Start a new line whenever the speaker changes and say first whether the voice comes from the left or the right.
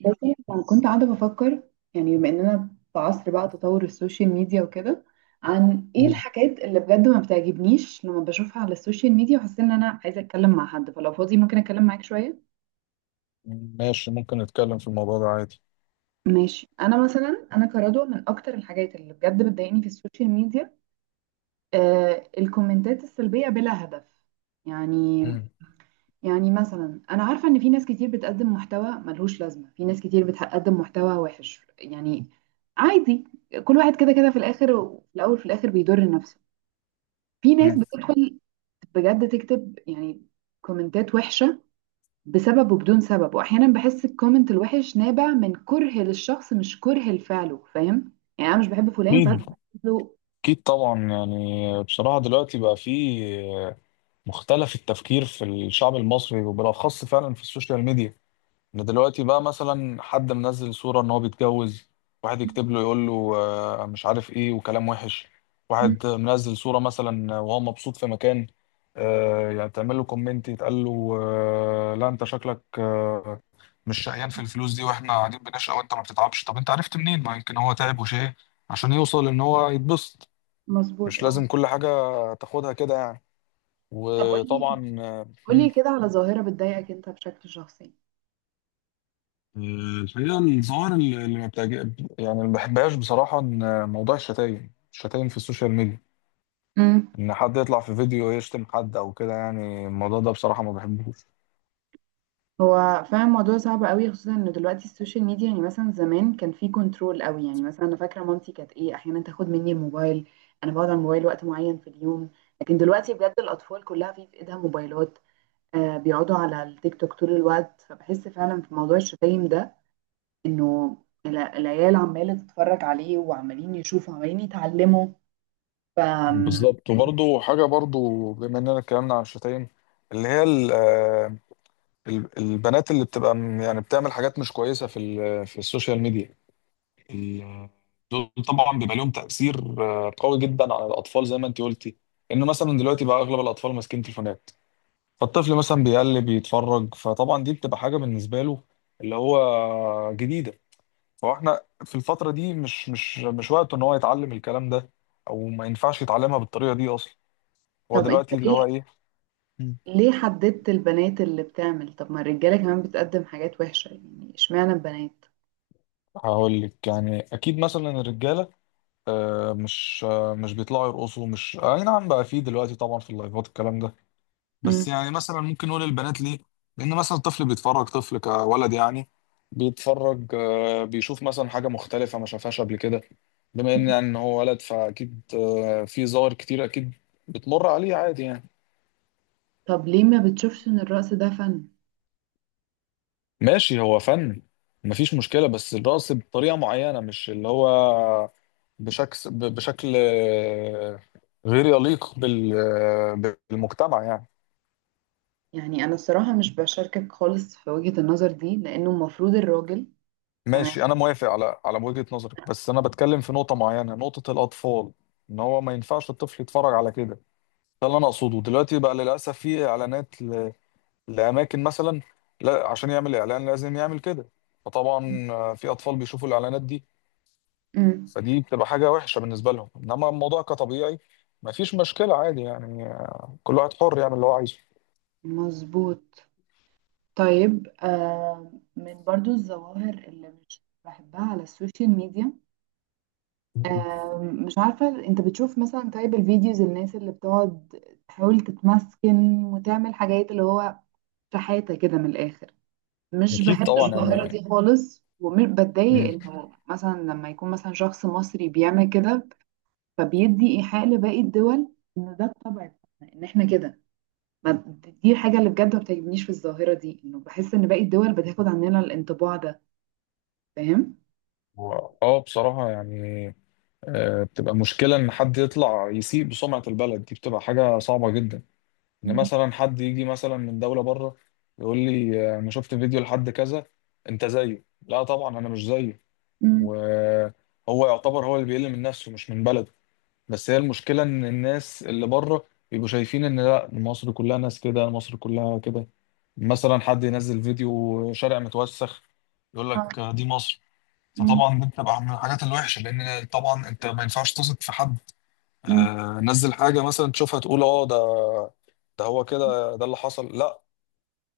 right: بس، يعني كنت قاعدة بفكر، يعني بما اننا في عصر بقى تطور السوشيال ميديا وكده، عن ايه
left: مم.
right: الحاجات اللي بجد ما بتعجبنيش لما بشوفها على السوشيال ميديا، وحاسة ان انا عايزة اتكلم مع حد، فلو فاضي ممكن اتكلم معاك شوية.
left: ماشي ممكن نتكلم في الموضوع ده عادي.
right: ماشي، انا مثلا انا كرضوى، من اكتر الحاجات اللي بجد بتضايقني في السوشيال ميديا، آه الكومنتات السلبية بلا هدف، يعني
left: مم.
right: يعني مثلا انا عارفه ان في ناس كتير بتقدم محتوى ملهوش لازمه، في ناس كتير بتقدم محتوى وحش، يعني عادي. كل واحد كده كده في الاخر، وفي الاول في الاخر بيضر نفسه. في ناس
left: مم.
right: بتدخل بجد تكتب يعني كومنتات وحشه، بسبب وبدون سبب، واحيانا بحس الكومنت الوحش نابع من كره للشخص، مش كره لفعله، فاهم؟ يعني انا مش بحب فلان
left: أكيد.
right: فانا له.
left: أكيد طبعا. يعني بصراحة دلوقتي بقى في مختلف التفكير في الشعب المصري وبالأخص فعلا في السوشيال ميديا، إن دلوقتي بقى مثلا حد منزل صورة إن هو بيتجوز، واحد يكتب له يقول له مش عارف إيه وكلام وحش. واحد منزل صورة مثلا وهو مبسوط في مكان، يعني تعمل له كومنت يتقال له لا أنت شكلك مش شقيان في الفلوس دي واحنا قاعدين بنشقى وانت ما بتتعبش. طب انت عرفت منين؟ ما يمكن هو تعب وشقى عشان يوصل ان هو يتبسط.
right: مظبوط،
left: مش
right: اه.
left: لازم كل حاجة تاخدها كده يعني.
right: طب قولي،
left: وطبعا
right: قولي كده على ظاهره بتضايقك انت بشكل شخصي؟
left: الحقيقة الظاهر اللي ما بتعجب يعني اللي ما بحبهاش بصراحة، إن موضوع الشتايم في السوشيال ميديا، إن حد يطلع في فيديو يشتم حد أو كده، يعني الموضوع ده بصراحة ما بحبوش.
right: هو فعلا الموضوع صعب قوي، خصوصا ان دلوقتي السوشيال ميديا، يعني مثلا زمان كان في كنترول قوي، يعني مثلا انا فاكره مامتي كانت ايه احيانا تاخد مني الموبايل. انا بقعد على الموبايل وقت معين في اليوم. لكن دلوقتي بجد الاطفال كلها في ايدها موبايلات. آه، بيقعدوا على التيك توك طول الوقت، فبحس فعلا في موضوع الشتايم ده، انه العيال عماله تتفرج عليه، وعمالين يشوفوا عمالين يتعلموا. ف
left: بالظبط. وبرضه حاجة برضه، بما إننا اتكلمنا عن الشتايم، اللي هي البنات اللي بتبقى يعني بتعمل حاجات مش كويسة في في السوشيال ميديا، ال- دول طبعا بيبقى لهم تأثير قوي جدا على الأطفال زي ما أنت قلتي، إنه مثلا دلوقتي بقى أغلب الأطفال ماسكين تليفونات، فالطفل مثلا بيقلب يتفرج، فطبعا دي بتبقى حاجة بالنسبة له اللي هو جديدة. فاحنا في الفترة دي مش وقته إن هو يتعلم الكلام ده، أو ما ينفعش يتعلمها بالطريقة دي أصلا. هو
right: طب انت
left: دلوقتي اللي هو
right: ليه
left: إيه،
right: ليه حددت البنات اللي بتعمل؟ طب ما الرجاله كمان بتقدم حاجات وحشه، يعني اشمعنى البنات؟
left: هقول لك. يعني أكيد مثلا الرجالة مش مش بيطلعوا يرقصوا، مش اي نعم بقى فيه دلوقتي طبعا في اللايفات الكلام ده، بس يعني مثلا ممكن نقول البنات ليه، لان مثلا الطفل بيتفرج، طفل كولد يعني، بيتفرج بيشوف مثلا حاجه مختلفه ما شافهاش قبل كده، بما ان يعني إن هو ولد، فاكيد في ظواهر كتير اكيد بتمر عليه عادي يعني.
right: طب ليه ما بتشوفش ان الرقص ده فن؟
left: ماشي هو فن، مفيش مشكله، بس الرقص بطريقه معينه مش اللي هو بشكل غير يليق بالمجتمع يعني.
right: يعني انا الصراحة مش بشاركك خالص في وجهة النظر دي، لانه المفروض الراجل. تمام.
left: ماشي انا موافق على على وجهة نظرك، بس انا بتكلم في نقطة معينة، نقطة الاطفال، ان هو ما ينفعش الطفل يتفرج على كده. ده اللي انا اقصده. دلوقتي بقى للاسف في اعلانات لاماكن مثلا، لا عشان يعمل اعلان لازم يعمل كده، فطبعا في اطفال بيشوفوا الاعلانات دي،
right: مم.
left: فدي بتبقى حاجة وحشة بالنسبة لهم. انما الموضوع كطبيعي ما فيش مشكلة عادي يعني، كل واحد حر يعمل اللي هو عايزه.
right: مظبوط. طيب، من برضو الظواهر اللي مش بحبها على السوشيال ميديا،
left: مم.
right: آه مش عارفة، انت بتشوف مثلا طيب الفيديوز، الناس اللي بتقعد تحاول تتمسكن وتعمل حاجات اللي هو شحاتة كده من الاخر. مش
left: أكيد
right: بحب
left: طبعا
right: الظاهرة
left: يعني.
right: دي خالص، وبتضايق
left: مم.
right: انه مثلا لما يكون مثلا شخص مصري بيعمل كده، فبيدي ايحاء لباقي الدول ان ده الطبع بتاعنا، ان احنا كده. ما- دي الحاجة اللي بجد ما بتعجبنيش في الظاهرة دي، انه بحس ان باقي الدول بتاخد عننا الانطباع ده. فاهم؟
left: اه بصراحة يعني بتبقى مشكلة إن حد يطلع يسيء بسمعة البلد، دي بتبقى حاجة صعبة جدا، إن
right: مم.
left: مثلا حد يجي مثلا من دولة بره يقول لي أنا شفت فيديو لحد كذا، أنت زيه. لا طبعا أنا مش زيه.
right: مم.
left: وهو يعتبر هو اللي بيقل من نفسه مش من بلده، بس هي المشكلة إن الناس اللي بره بيبقوا شايفين إن لا، مصر كلها ناس كده، مصر كلها كده. مثلا حد ينزل فيديو شارع متوسخ يقول
right: آه.
left: لك دي مصر،
right: مم.
left: فطبعا دي بتبقى من الحاجات الوحشة، لأن طبعا أنت ما ينفعش تثق في حد
right: مم.
left: نزل حاجة مثلا تشوفها تقول اه، ده ده هو كده، ده اللي حصل. لا،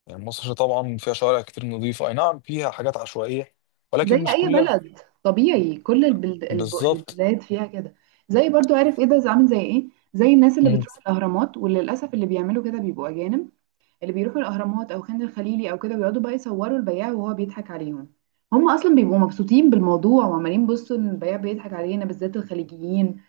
left: يعني مصر طبعا فيها شوارع كتير نظيفة، اي نعم فيها حاجات عشوائية،
right: زي
left: ولكن مش
right: اي
left: كلها.
right: بلد، طبيعي كل البلد،
left: بالظبط.
right: البلاد فيها كده، زي برضو، عارف ايه ده، عامل زي ايه، زي الناس اللي
left: مم.
right: بتروح الاهرامات، وللاسف اللي بيعملوا كده بيبقوا اجانب، اللي بيروحوا الاهرامات او خان الخليلي او كده بيقعدوا بقى يصوروا البياع وهو بيضحك عليهم. هم اصلا بيبقوا مبسوطين بالموضوع، وعمالين بصوا ان البياع بيضحك علينا، بالذات الخليجيين،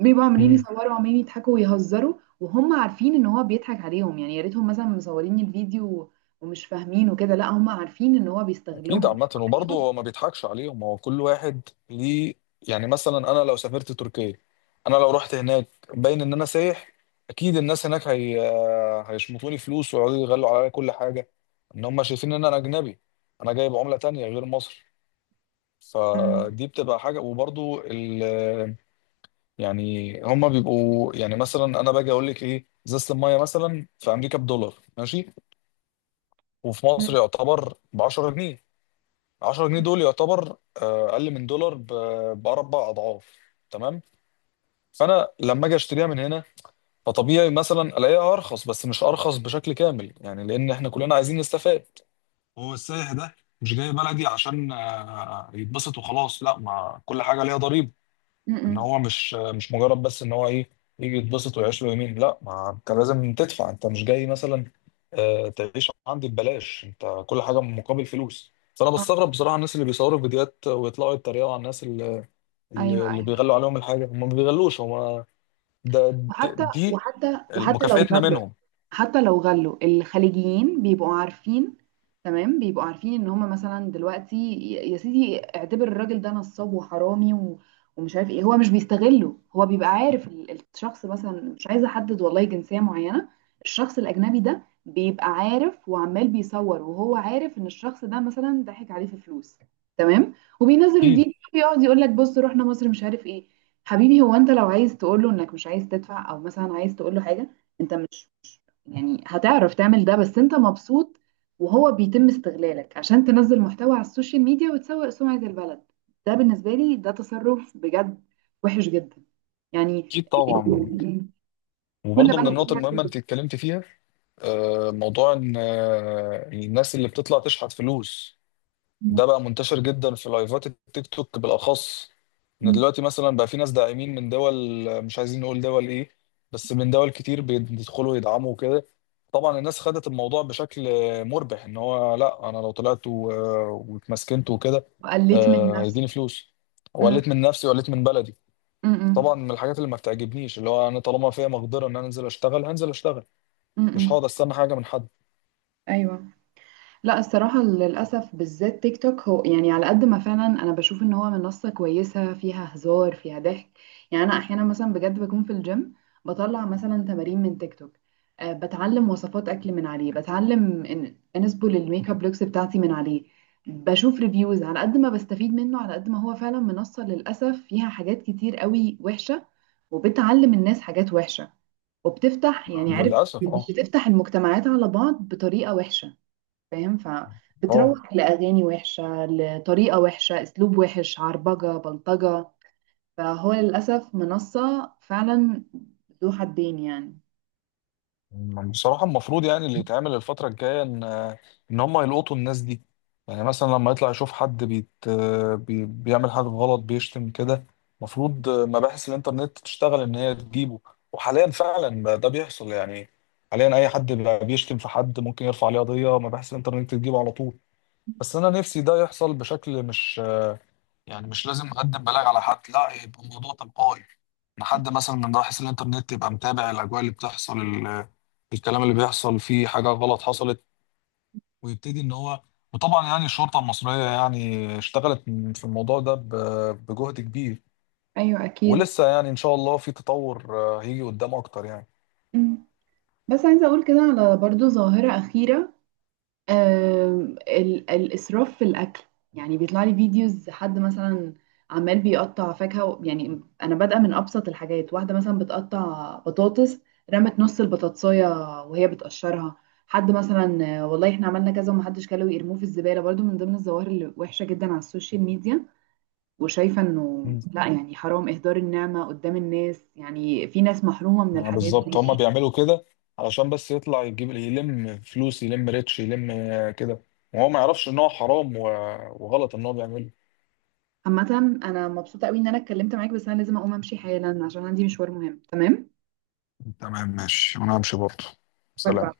right: بيبقوا عمالين
left: مم.
right: يصوروا وعمالين يضحكوا ويهزروا. وهم عارفين ان هو بيضحك عليهم، يعني يا ريتهم مثلا مصورين الفيديو ومش فاهمين وكده، لا، هم عارفين ان هو بيستغلهم
left: اكيد. عامة
right: وبيضحك
left: وبرضه
right: عليهم.
left: هو ما بيضحكش عليهم، هو كل واحد ليه. يعني مثلا انا لو سافرت تركيا، انا لو رحت هناك، باين ان انا سايح، اكيد الناس هناك هي هيشمطوني فلوس ويقعدوا يغلوا عليا كل حاجة، ان هم شايفين ان انا اجنبي، انا جايب عملة تانية غير مصر،
right: أمم.
left: فدي بتبقى حاجه. وبرضو ال يعني هما بيبقوا يعني. مثلا انا باجي اقول لك ايه، ازازه الميه مثلا في امريكا بدولار ماشي، وفي مصر
right: أمم.
left: يعتبر ب 10 جنيه، 10 جنيه دول يعتبر اقل من دولار باربع اضعاف، تمام؟ فانا لما اجي اشتريها من هنا فطبيعي مثلا الاقيها ارخص، بس مش ارخص بشكل كامل، يعني لان احنا كلنا عايزين نستفاد. هو السائح ده مش جاي بلدي عشان يتبسط وخلاص، لا ما كل حاجه ليها ضريبه. ان
right: أمم.
left: هو مش مجرد بس ان هو ايه، يجي يتبسط ويعيش له يومين، لا ما انت لازم تدفع، انت مش جاي مثلا تعيش عندي ببلاش، انت كل حاجه مقابل فلوس. فانا
right: آه.
left: بستغرب بصراحه الناس اللي بيصوروا فيديوهات ويطلعوا يتريقوا على الناس اللي, اللي
right: ايوه،
left: اللي
right: ايوه،
left: بيغلوا عليهم الحاجه، هم ما بيغلوش هم ده
right: وحتى
left: دي
right: وحتى وحتى لو
left: مكافئتنا
right: غلوا
left: منهم.
right: حتى لو غلوا الخليجيين بيبقوا عارفين، تمام، بيبقوا عارفين ان هم مثلا دلوقتي يا سيدي، اعتبر الراجل ده نصاب وحرامي ومش عارف ايه، هو مش بيستغله، هو بيبقى عارف الشخص، مثلا مش عايزه احدد والله جنسيه معينه. الشخص الاجنبي ده بيبقى عارف وعمال بيصور، وهو عارف ان الشخص ده مثلا ضحك عليه في فلوس. تمام. وبينزل
left: اكيد.
right: الفيديو بيقعد يقول لك: بص، رحنا مصر، مش عارف ايه. حبيبي، هو انت لو عايز تقول له انك مش عايز تدفع، او مثلا عايز تقول له حاجه انت، يعني هتعرف تعمل ده، بس انت مبسوط، وهو بيتم استغلالك عشان تنزل محتوى على السوشيال ميديا وتسوق سمعة البلد. ده بالنسبة لي ده تصرف بجد وحش جدا، يعني.
left: اكيد طبعا.
right: كل
left: وبرضه من
right: بلد
left: النقط
right: فيها.
left: المهمه انت اتكلمت فيها موضوع ان الناس اللي بتطلع تشحت فلوس، ده بقى منتشر جدا في لايفات التيك توك بالاخص. ان دلوقتي مثلا بقى في ناس داعمين من دول، مش عايزين نقول دول ايه، بس من دول كتير بيدخلوا يدعموا كده. طبعا الناس خدت الموضوع بشكل مربح، ان هو لا انا لو طلعت واتمسكنت وكده
right: قلت من نفس.
left: هيديني فلوس،
right: م-
left: وقلت من نفسي وقلت من بلدي.
right: م-
left: طبعا
right: م-
left: من الحاجات اللي ما بتعجبنيش اللي هو انا طالما فيها مقدره ان انا انزل اشتغل، هنزل اشتغل،
right: م-
left: مش
right: م.
left: هقعد استنى حاجه من حد.
right: ايوه. لا، الصراحة للأسف بالذات تيك توك هو، يعني على قد ما فعلا أنا بشوف إن هو منصة كويسة فيها هزار فيها ضحك، يعني أنا أحيانا مثلا بجد بكون في الجيم، بطلع مثلا تمارين من تيك توك، أه، بتعلم وصفات أكل من عليه، بتعلم إن أنسبل الميك اب لوكس بتاعتي من عليه، بشوف ريفيوز، على قد ما بستفيد منه، على قد ما هو فعلا منصة للأسف فيها حاجات كتير قوي وحشة، وبتعلم الناس حاجات وحشة، وبتفتح
left: آه،
right: يعني عارف،
left: للاسف اه.
right: بتفتح المجتمعات على بعض بطريقة وحشة، فاهم؟
left: اه
right: فبتروح لأغاني وحشة، لطريقة وحشة، أسلوب وحش، عربجة، بلطجة، فهو للأسف منصة فعلا ذو حدين، يعني.
left: بصراحة المفروض يعني اللي يتعمل الفترة الجاية إن إن هم يلقطوا الناس دي. يعني مثلا لما يطلع يشوف حد بيت بي بيعمل حاجة غلط بيشتم كده، المفروض مباحث الإنترنت تشتغل إن هي تجيبه. وحاليا فعلا بقى ده بيحصل يعني. حاليا أي حد بقى بيشتم في حد ممكن يرفع عليه قضية، مباحث الإنترنت تجيبه على طول. بس أنا نفسي ده يحصل بشكل مش يعني مش لازم أقدم بلاغ على حد، لا يبقى الموضوع تلقائي. لحد مثلا من راح الانترنت يبقى متابع الاجواء اللي بتحصل، الكلام اللي بيحصل، فيه حاجه غلط حصلت ويبتدي ان هو. وطبعا يعني الشرطه المصريه يعني اشتغلت في الموضوع ده بجهد كبير،
right: ايوه، اكيد.
left: ولسه يعني ان شاء الله في تطور هيجي قدام اكتر يعني.
right: مم. بس عايزة أقول كده على برضو ظاهرة أخيرة، الإسراف في الأكل، يعني بيطلع لي فيديوز حد مثلا عمال بيقطع فاكهة يعني أنا بادئة من أبسط الحاجات، واحدة مثلا بتقطع بطاطس، رمت نص البطاطساية وهي بتقشرها، حد مثلا والله احنا عملنا كذا ومحدش كله يرموه في الزبالة، برضو من ضمن الظواهر اللي وحشة جدا على السوشيال ميديا، وشايفة انه
left: مم.
right: لا، يعني حرام إهدار النعمة قدام الناس، يعني في ناس محرومة من الحاجات
left: بالظبط هما
right: دي.
left: بيعملوا كده علشان بس يطلع يجيب يلم فلوس، يلم ريتش، يلم كده، وهو ما يعرفش ان هو حرام وغلط ان هو بيعمله.
right: عامة أنا مبسوطة أوي إن أنا اتكلمت معاك، بس أنا لازم أقوم أمشي حالا عشان عندي مشوار مهم. تمام؟
left: تمام ماشي، وانا همشي برضه.
right: باي باي.
left: سلام.